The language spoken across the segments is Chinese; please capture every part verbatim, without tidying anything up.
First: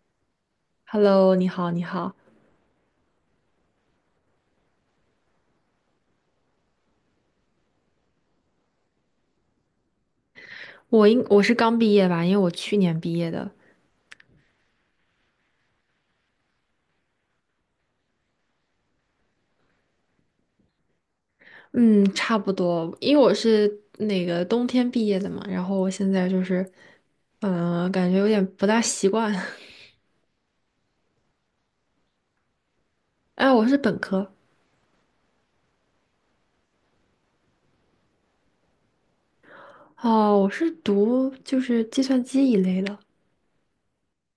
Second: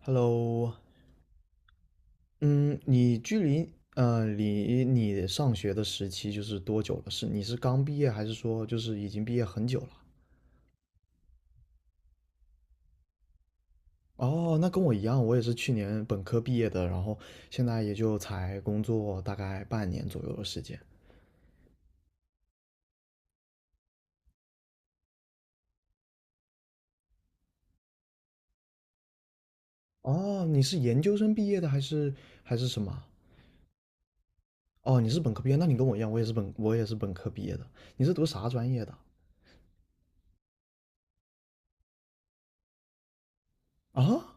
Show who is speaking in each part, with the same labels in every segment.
Speaker 1: Hello，
Speaker 2: Hello，你好，你好，
Speaker 1: 嗯，你距离呃离你上学的时期就是多久了？是你是刚毕业，还是说就是已经毕业很久了？
Speaker 2: 我应我是刚毕业吧，因为我去年毕业的。
Speaker 1: 哦，那跟我一样，我也是去年本科毕业的，然后现在也就才工作大概半年左右的时间。
Speaker 2: 嗯，差不多，因为我是那个冬天毕业的嘛。然后我现在就是，嗯、感觉有点不大习惯。
Speaker 1: 哦，你是研究生毕业的还是还是什么？
Speaker 2: 哎，我是本科。
Speaker 1: 哦，你是本科毕业，那你跟我一样，我也是本我也是本科毕业的。你是读啥专业的
Speaker 2: 哦，我是读就是计算机一类的。
Speaker 1: 啊？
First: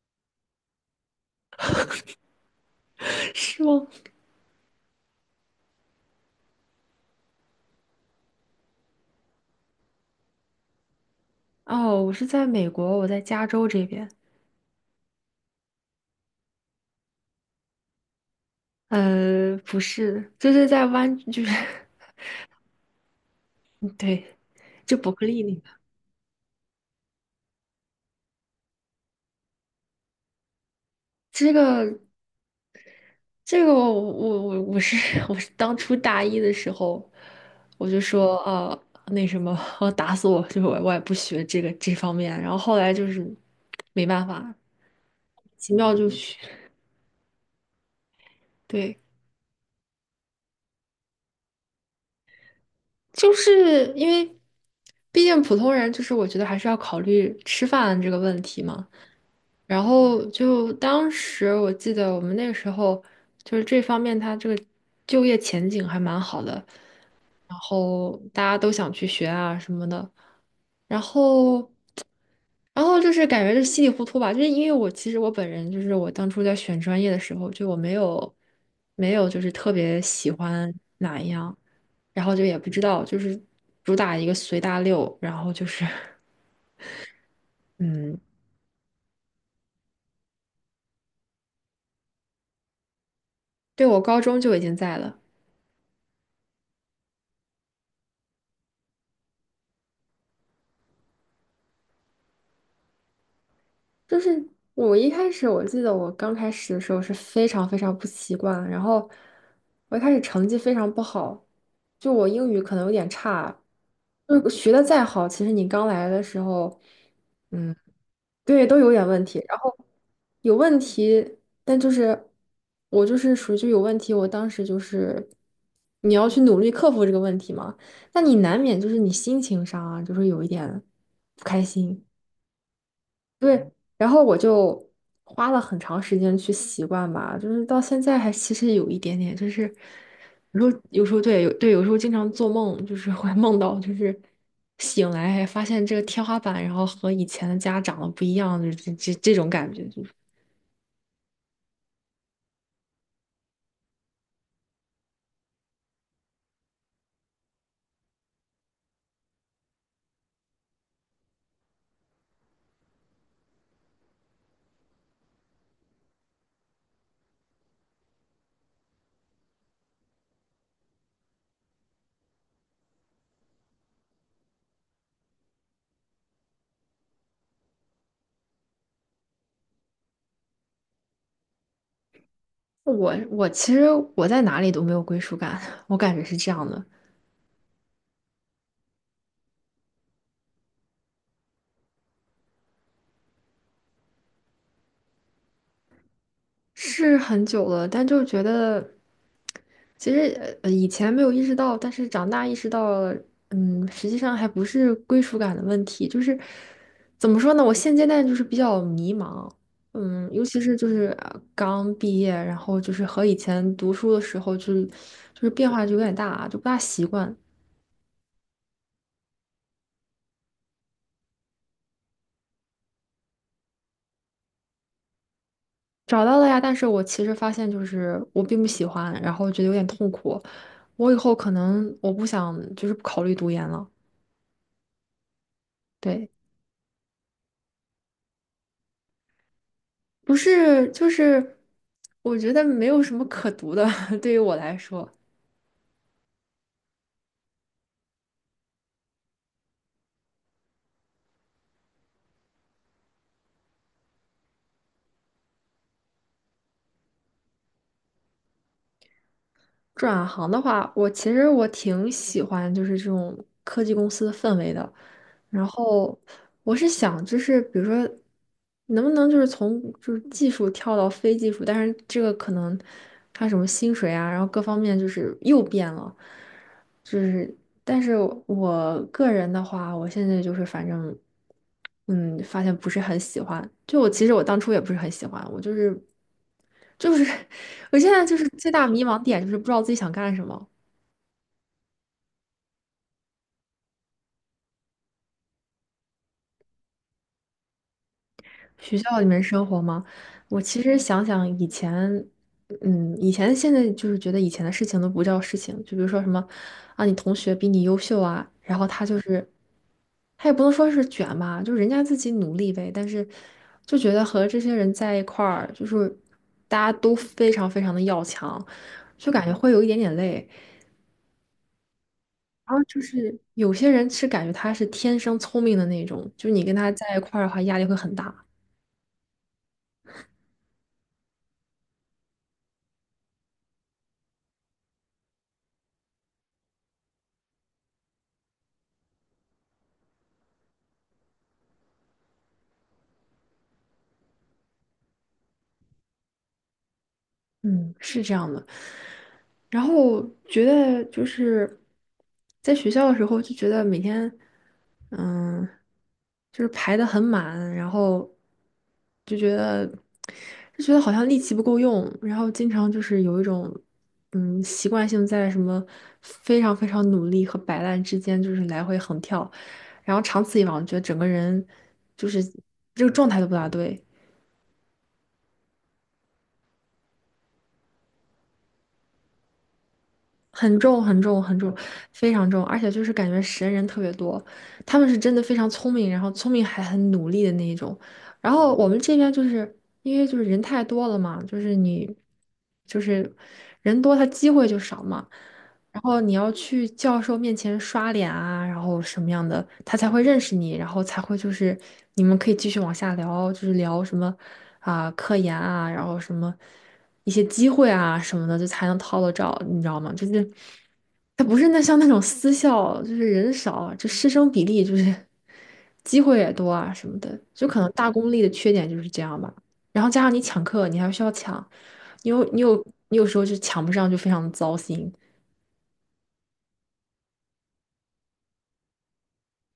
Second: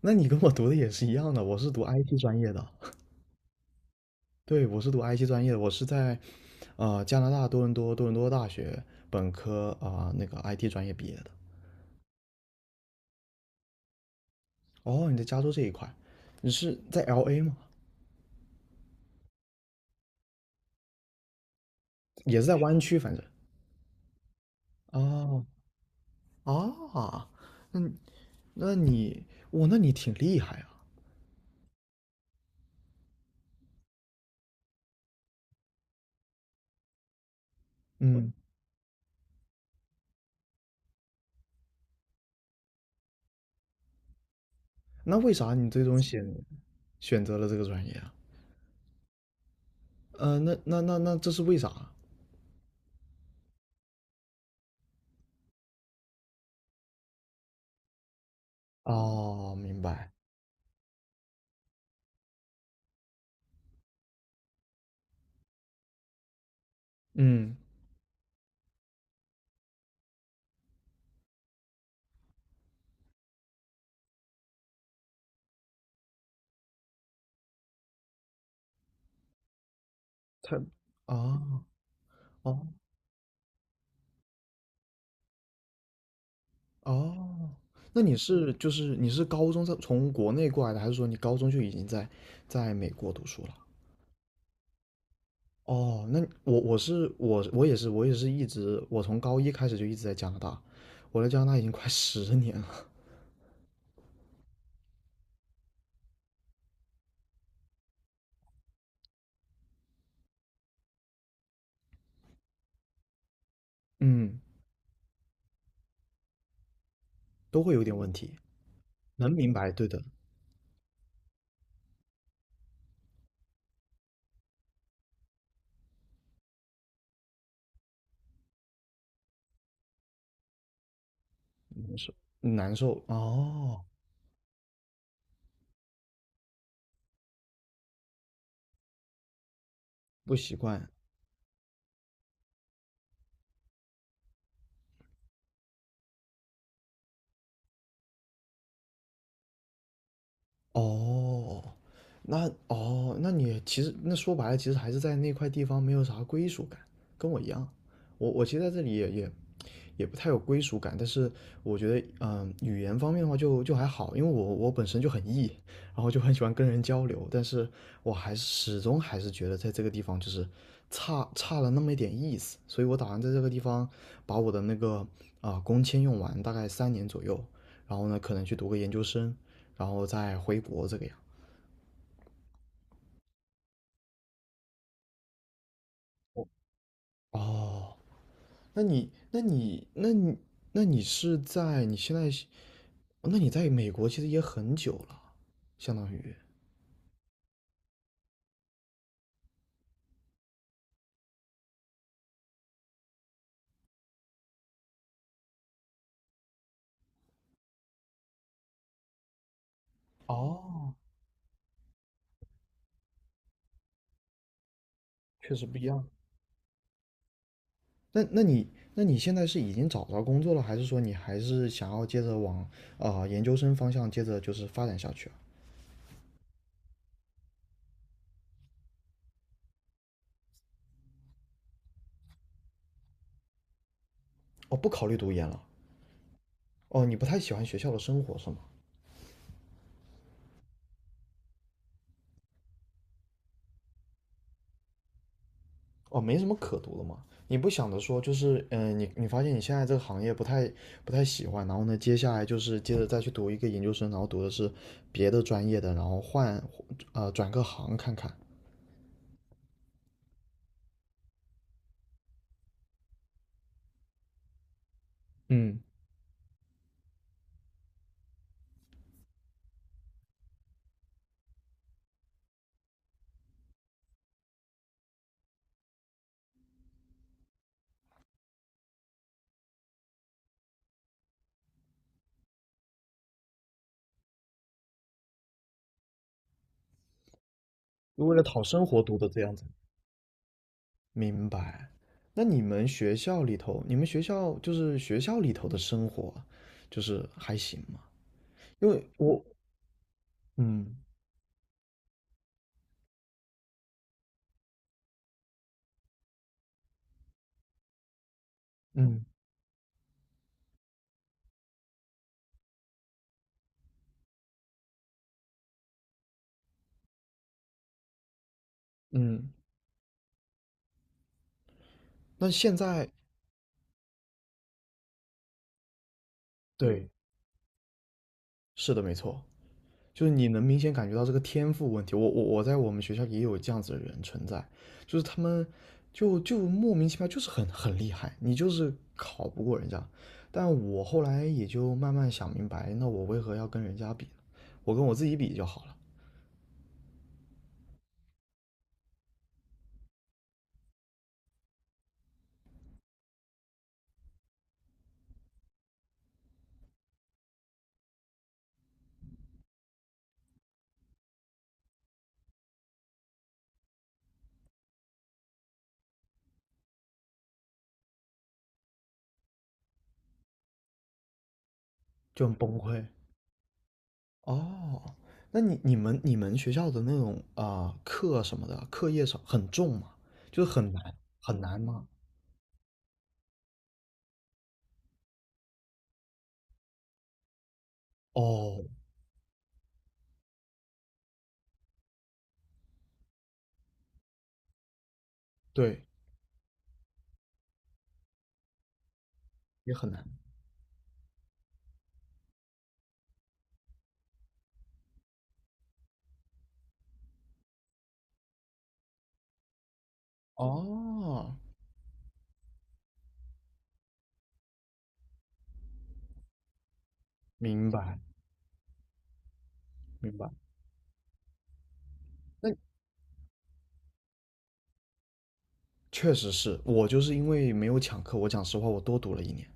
Speaker 1: 那你跟我读的也是一样的，我是读 I T 专业的。
Speaker 2: 是吗？
Speaker 1: 对，我是读 I T 专业的，我是在呃，加拿大多伦多多伦多大学本科啊、呃那个 I T 专业毕业的。
Speaker 2: 哦，我是在美国，我在加州这边。
Speaker 1: 哦，你在加州这一块，你是在 L A 吗？
Speaker 2: 呃，不是，就是在湾，就是，
Speaker 1: 也是在湾区，反正。
Speaker 2: 对，就伯克利
Speaker 1: 哦，
Speaker 2: 那个。
Speaker 1: 啊，那那你，哇，那你挺厉害啊。
Speaker 2: 这个这个我我我我是 我是当初大一的时候，我就
Speaker 1: 嗯，
Speaker 2: 说啊、那什么，我打死我，就是我我也不学这个这方面。然后后来就是没办法，
Speaker 1: 那为啥你
Speaker 2: 奇
Speaker 1: 最
Speaker 2: 妙
Speaker 1: 终
Speaker 2: 就
Speaker 1: 选
Speaker 2: 学，
Speaker 1: 选择了这个专业啊？
Speaker 2: 对，
Speaker 1: 呃，那那那那这是为啥啊？
Speaker 2: 就是因为毕竟普通人，就是我觉得还是要考虑吃饭这个问题嘛。
Speaker 1: 哦，明
Speaker 2: 然
Speaker 1: 白。
Speaker 2: 后就当时我记得我们那个时候就是这方面，它这个就业前景还蛮好的，
Speaker 1: 嗯，
Speaker 2: 然后大家都想去学啊什么的，然后。然后就是感觉就稀里糊涂吧，就是因为我其实我本人就是我当初在选专业的时候，就我没有没有就是特别喜
Speaker 1: 他，
Speaker 2: 欢哪一
Speaker 1: 啊
Speaker 2: 样，然后就也
Speaker 1: 哦，
Speaker 2: 不知道，就是主打一个随大溜，然后就是
Speaker 1: 哦，那你
Speaker 2: 嗯，
Speaker 1: 是就是你是高中在从国内过来的，还是说你高中就已经在在美国读书了？
Speaker 2: 对我高中就已经在了。
Speaker 1: 哦，那我我是我我也是我也是一直我从高一开始就一直在加拿大，我在加拿大已经快 十年了，
Speaker 2: 就是我一开始，我记得我刚开始的时候是非常非常不习惯，然后我一开始成绩非常不好，就我英语可能有点差。
Speaker 1: 嗯，
Speaker 2: 就是学的再好，其实你刚来的时候，
Speaker 1: 都会
Speaker 2: 嗯，
Speaker 1: 有点问题，
Speaker 2: 对，都有点问
Speaker 1: 能
Speaker 2: 题。
Speaker 1: 明
Speaker 2: 然
Speaker 1: 白，
Speaker 2: 后
Speaker 1: 对的，
Speaker 2: 有问题，但就是我就是属于就有问题，我当时就是你要去努力克服这个问题嘛。那你难免就是你心情上啊，就是有一点不开心。
Speaker 1: 难受
Speaker 2: 对，
Speaker 1: 哦，
Speaker 2: 然后我就花了很长时间去习惯吧。就是到现在还其实有一点点，就是
Speaker 1: 不习
Speaker 2: 有时候
Speaker 1: 惯
Speaker 2: 有时候对有对有时候经常做梦，就是会梦到就是醒来还发现这个天花板，然后和以前的家长得不一样，就这这这种感觉。就是
Speaker 1: 哦，那哦，那你其实那说白了，其实还是在那块地方没有啥归属感，跟我一样，我我其实在这里也也也不太有归属感，但是我觉得，嗯、呃语言方面的话就就还好，因为我我本身就很 E，然后就很喜欢跟人交流，但是我还是始终还是觉得在这个地方就是差差了那么一点意思，所以我打算在这个地方把我的那个啊、呃工签用完，大概三年左右，然后呢可能去读个研究生，然后再回国这个样。
Speaker 2: 我我其实我在哪里都没有归属感，我感觉是这样的。
Speaker 1: 哦，那你那你那你那你是在你现在那你在美国其实也很久了，相当于。
Speaker 2: 是很久了，但就觉得，其实呃以前没有意识到，但是长大意识到了。嗯，实际上还不是归属感的问题，就是怎么说呢？我现阶段就是比较迷茫。嗯，尤其是就
Speaker 1: 哦，
Speaker 2: 是呃刚毕业，然后就是和以前读书的时候就是就是
Speaker 1: 确实
Speaker 2: 变
Speaker 1: 不一
Speaker 2: 化就有
Speaker 1: 样。
Speaker 2: 点大，啊，就不大习惯。
Speaker 1: 那那你那你现在是已经找着工作了，还是说你还是想要接着往啊、呃研究生方向接着就是发展下去啊？
Speaker 2: 找到了呀，但是我其实发现就是我并不喜欢，然后觉得有点痛苦。我以后可能我不想就是不考虑读研了，
Speaker 1: 哦，不考虑读研了。
Speaker 2: 对。
Speaker 1: 哦，你不太喜欢学校的生活是吗？
Speaker 2: 不是，就是我觉得没有什么可读的，对于我来说。
Speaker 1: 哦，没什么可读的嘛。你不想着说就是嗯、呃你你发现你现在这个行业不太不太喜欢，然后呢，接下来就是接着再去读一个研究生，然后读的是别的专业的，然后换呃转个行看看。
Speaker 2: 转行的话，我其实我挺喜欢就是这种科技公司的氛围的。然
Speaker 1: 嗯，
Speaker 2: 后我是想，就是比如说，能不能就是从就是技术跳到非技术，但是这个可能他什么薪水啊，然后各方面就是又变了。就是但是我个人的话，我现在就是反正嗯，发现不是很喜欢。就我其实我当初也不是很喜欢，我就是就是 我现在
Speaker 1: 就
Speaker 2: 就
Speaker 1: 为了
Speaker 2: 是
Speaker 1: 讨
Speaker 2: 最大
Speaker 1: 生活
Speaker 2: 迷
Speaker 1: 读
Speaker 2: 茫
Speaker 1: 的这
Speaker 2: 点就
Speaker 1: 样
Speaker 2: 是不
Speaker 1: 子。
Speaker 2: 知道自己想干什么。
Speaker 1: 明白。那你们学校里头，你们学校就是学校里头的生活，就是还行吗？因
Speaker 2: 学
Speaker 1: 为
Speaker 2: 校里面
Speaker 1: 我，
Speaker 2: 生活吗？我其
Speaker 1: 嗯
Speaker 2: 实想想以前，嗯，以前现在就是觉得以前的事情都不叫事情，就比如说什么啊，你同学比你优秀啊，然后他就
Speaker 1: 嗯
Speaker 2: 是他也不能说是卷吧，就是人家自己努力呗。但是就觉得和这些人在一块儿，就是大家都非常非常的要强，就感
Speaker 1: 嗯，
Speaker 2: 觉会有一点点累。
Speaker 1: 那
Speaker 2: 然
Speaker 1: 现
Speaker 2: 后就
Speaker 1: 在，
Speaker 2: 是有些人是感觉他是天生聪明的那种，就是你跟他
Speaker 1: 对，
Speaker 2: 在一块儿的话，压力会很大。
Speaker 1: 是的，没错，就是你能明显感觉到这个天赋问题。我我我在我们学校也有这样子的人存在，就是他们就就莫名其妙就是很很厉害，你就是考不过人家。但我后来也就慢慢想明白，那我为何要跟人家比呢？我跟我自己比就好了，
Speaker 2: 嗯，是这样的。然后觉得就是在学校的时候就觉得每天，嗯，就是排的很满。然后就觉得就觉得好像力气不够用，然后经常就是有一种嗯习惯性在什么非常非常努力和摆烂之间就是来回横跳。然后长此以往，觉得整个人就是
Speaker 1: 就很崩
Speaker 2: 这
Speaker 1: 溃。
Speaker 2: 个状态都不大对。
Speaker 1: 哦，那你你们你们学校的那种啊、呃课什么的，课业上很重吗？就是
Speaker 2: 很
Speaker 1: 很
Speaker 2: 重
Speaker 1: 难
Speaker 2: 很重很
Speaker 1: 很
Speaker 2: 重，
Speaker 1: 难吗？
Speaker 2: 非常重，而且就是感觉神人特别多，他们是真的非常聪明，然后聪明还很努力的那一种。然后
Speaker 1: 哦，
Speaker 2: 我们这边就是因为就是人太多了嘛，就是你就是人多，他机会就少嘛。然
Speaker 1: 对，
Speaker 2: 后你要去教授面前刷脸啊，然后什么样的，
Speaker 1: 也
Speaker 2: 他才
Speaker 1: 很
Speaker 2: 会
Speaker 1: 难。
Speaker 2: 认识你，然后才会就是你们可以继续往下聊，就是聊什么啊、科研啊，然后什么一些机会啊什么的，就才能套得着，你知道吗？就是他不
Speaker 1: 哦，
Speaker 2: 是那像那种私校，就是人少，就师生比例就是机会也多啊什么的，就可
Speaker 1: 明
Speaker 2: 能大
Speaker 1: 白
Speaker 2: 公立的缺点就是这样吧。然后加
Speaker 1: 明
Speaker 2: 上你
Speaker 1: 白。
Speaker 2: 抢课，你还需要抢。你有你有
Speaker 1: 那
Speaker 2: 你有时候就抢不上，就非常糟心。
Speaker 1: 确实是我就是因为没有抢课，我讲实话，我多读了一年。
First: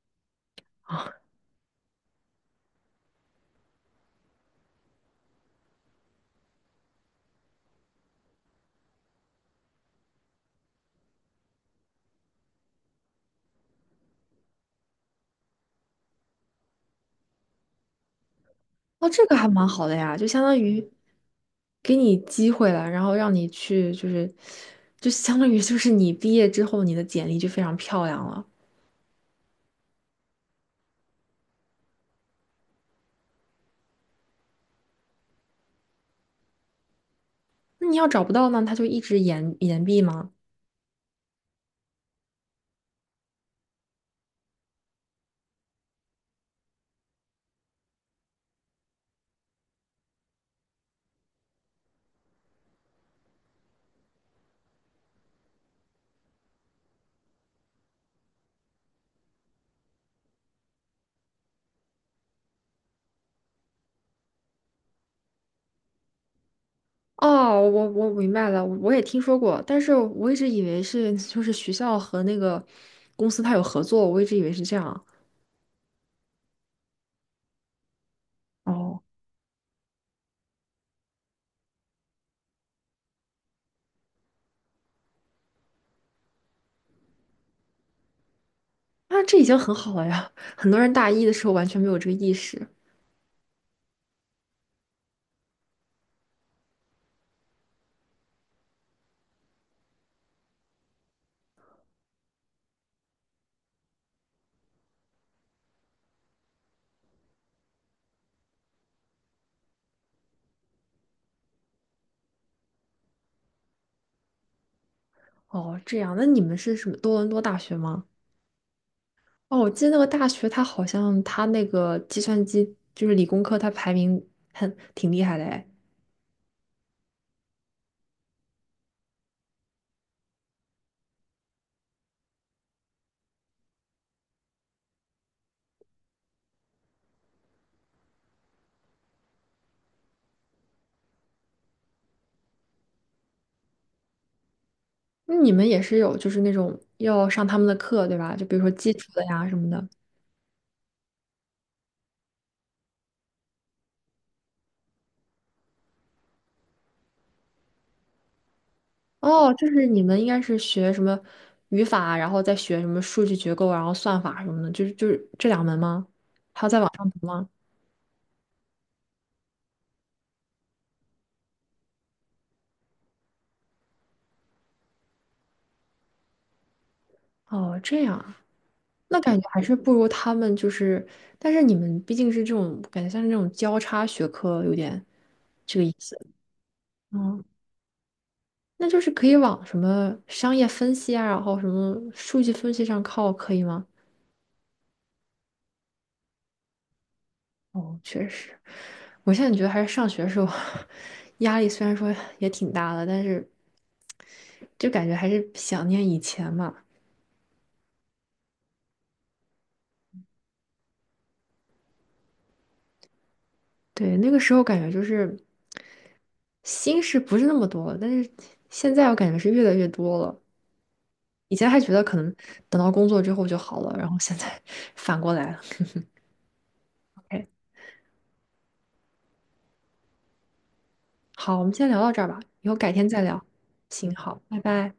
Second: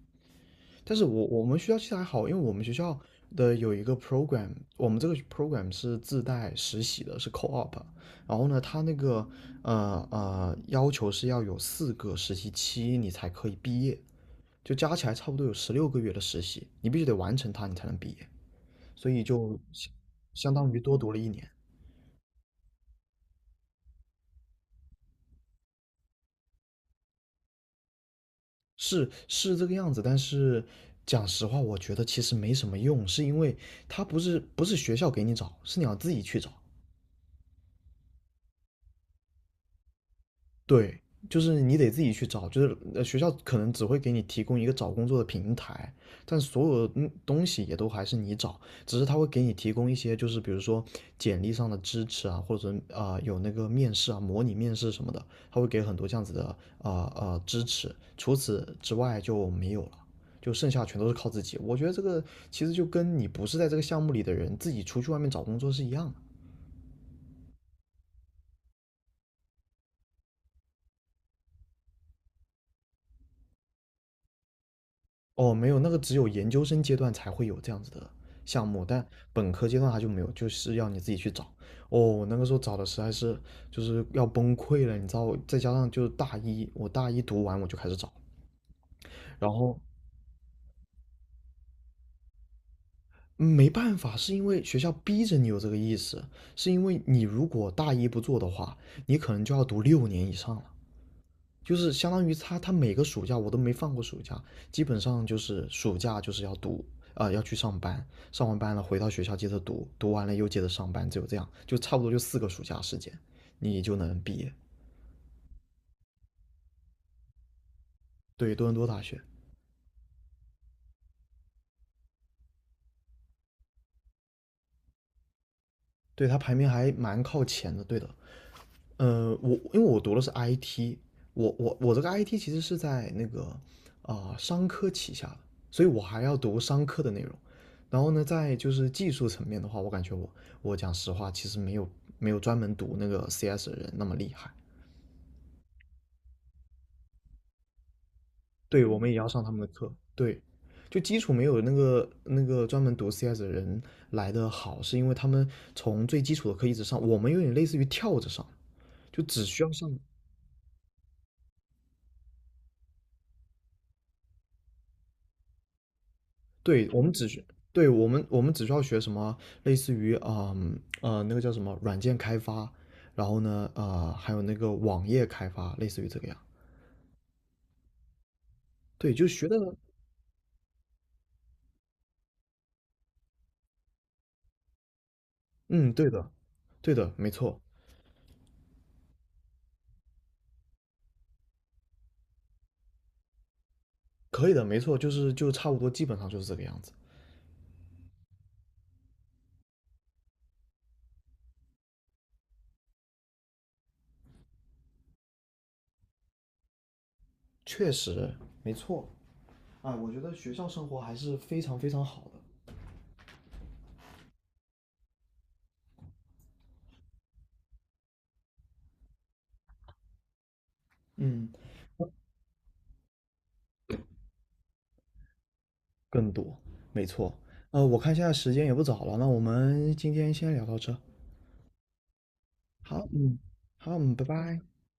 Speaker 1: 但是
Speaker 2: 啊。
Speaker 1: 我我们学校其实还好，因为我们学校的有一个 program，我们这个 program 是自带实习的，是 co-op。然后呢，它那个呃呃要求是要有四个实习期你才可以毕业，就加起来差不多有十六个月的实习，你必须得完成它你才能毕业，
Speaker 2: 哦，
Speaker 1: 所
Speaker 2: 这
Speaker 1: 以
Speaker 2: 个还
Speaker 1: 就
Speaker 2: 蛮好
Speaker 1: 相
Speaker 2: 的呀，就相
Speaker 1: 相
Speaker 2: 当
Speaker 1: 当于
Speaker 2: 于
Speaker 1: 多读了一年。
Speaker 2: 给你机会了，然后让你去，就是，就相当于就是你毕业之后，你的简历就非常漂亮了。
Speaker 1: 是是这个样子，但是讲实话，我觉得其实没什么用，是因为它不是不是学校给你找，是你要自己去找。
Speaker 2: 那你要找不到呢，他就一直延延毕吗？
Speaker 1: 对，就是你得自己去找，就是呃学校可能只会给你提供一个找工作的平台，但所有的嗯东西也都还是你找，只是他会给你提供一些，就是比如说简历上的支持啊，或者啊、呃有那个面试啊，模拟面试什么的，他会给很多这样子的啊啊、呃呃支持，除此之外就没有了。就剩下全都是靠自己，我觉得这个其实就跟你不是在这个项目里的人自己出去外面找工作是一样的。
Speaker 2: 哦，我我明白了，我也听说过，但是我一直以为是就是学校和那个公司他有合作，我一直以为是这样。
Speaker 1: 哦，没有，那个只有研究生阶段才会有这样子的项目，
Speaker 2: 哦，
Speaker 1: 但本科阶段它就没有，就是要你自己去找。哦，我那个时候找的实在是就是要崩溃了，你知道我再加上就是大一，我大一读完我就开始找，
Speaker 2: 那这已
Speaker 1: 然
Speaker 2: 经很
Speaker 1: 后
Speaker 2: 好了呀，很多人大一的时候完全没有这个意识。
Speaker 1: 嗯没办法，是因为学校逼着你有这个意识，是因为你如果大一不做的话，你可能就要读六年以上了。就是相当于他他每个暑假我都没放过暑假，基本上就是暑假就是要读啊、呃要去上班，上完班了回到学校接着读，读完了又接着上班，只有这样，就差不多就四个暑假时间，你就能毕业。
Speaker 2: 哦，这样，那你们是什么多伦多大学吗？
Speaker 1: 对，多伦多大学，
Speaker 2: 哦，我记得那个大学，它好像它那个计算机就是理工科，它排名很挺厉害的哎。
Speaker 1: 对他排名还蛮靠前的，对的。呃，我因为我读的是 I T，我我我这个 I T 其实是在那个啊、呃商科旗下的，所以我还要读商科的内容。然后呢，在就是技术层面的话，我感觉我我讲实话，其实没有没有专门读那个 C S 的人那么厉害。
Speaker 2: 那你们也是有就是那种要上他们的课对吧？就比如说
Speaker 1: 对，
Speaker 2: 基
Speaker 1: 我
Speaker 2: 础
Speaker 1: 们也
Speaker 2: 的
Speaker 1: 要上
Speaker 2: 呀
Speaker 1: 他
Speaker 2: 什
Speaker 1: 们的
Speaker 2: 么的。
Speaker 1: 课，对，就基础没有那个那个专门读 C S 的人来的好，是因为他们从最基础的课一直上，我们有点类似于跳着上，就只
Speaker 2: 哦，
Speaker 1: 需
Speaker 2: 就
Speaker 1: 要
Speaker 2: 是
Speaker 1: 上。
Speaker 2: 你们应该是学什么语法，然后再学什么数据结构，然后算法什么的，就是就是这两门吗？还要再
Speaker 1: 对，
Speaker 2: 往
Speaker 1: 我
Speaker 2: 上
Speaker 1: 们
Speaker 2: 读
Speaker 1: 只需，
Speaker 2: 吗？
Speaker 1: 对，我们我们只需要学什么，类似于啊、嗯呃那个叫什么软件开发，然后呢啊、呃还有那个网页开发，类似于这个样。
Speaker 2: 哦，这样啊，
Speaker 1: 对，
Speaker 2: 那
Speaker 1: 就
Speaker 2: 感
Speaker 1: 学
Speaker 2: 觉
Speaker 1: 的，
Speaker 2: 还是不如他们就是，但是你们毕竟是这种感觉像是那种交叉学科，有点这个
Speaker 1: 嗯，
Speaker 2: 意
Speaker 1: 对
Speaker 2: 思。
Speaker 1: 的，对的，没
Speaker 2: 嗯。
Speaker 1: 错，
Speaker 2: 那就是可以往什么商业分析啊，然后什么数据分析上靠，可以吗？
Speaker 1: 可以的，没错，就是就差不多，基本上就是这个样子。
Speaker 2: 哦，确实，我现在觉得还是上学时候 压力虽然说也挺大的，但是就感觉还是想念以前嘛。
Speaker 1: 确实，没错。啊，我觉得学校生活还是非常非常好的。
Speaker 2: 对，那个时候感觉就是心事不是那么多，但是现在我感觉是越来越多了。
Speaker 1: 嗯，
Speaker 2: 以前还觉得可能等到工作之后就好了，然后现在 反过来了。
Speaker 1: 更多，没错。
Speaker 2: O K，
Speaker 1: 呃，我看现在时间也不早了，那我们今天先聊到这。
Speaker 2: 好，我们先聊到这儿吧，以后改天
Speaker 1: 好，
Speaker 2: 再
Speaker 1: 嗯，
Speaker 2: 聊。
Speaker 1: 好，
Speaker 2: 行，
Speaker 1: 嗯，拜
Speaker 2: 好，拜
Speaker 1: 拜。
Speaker 2: 拜。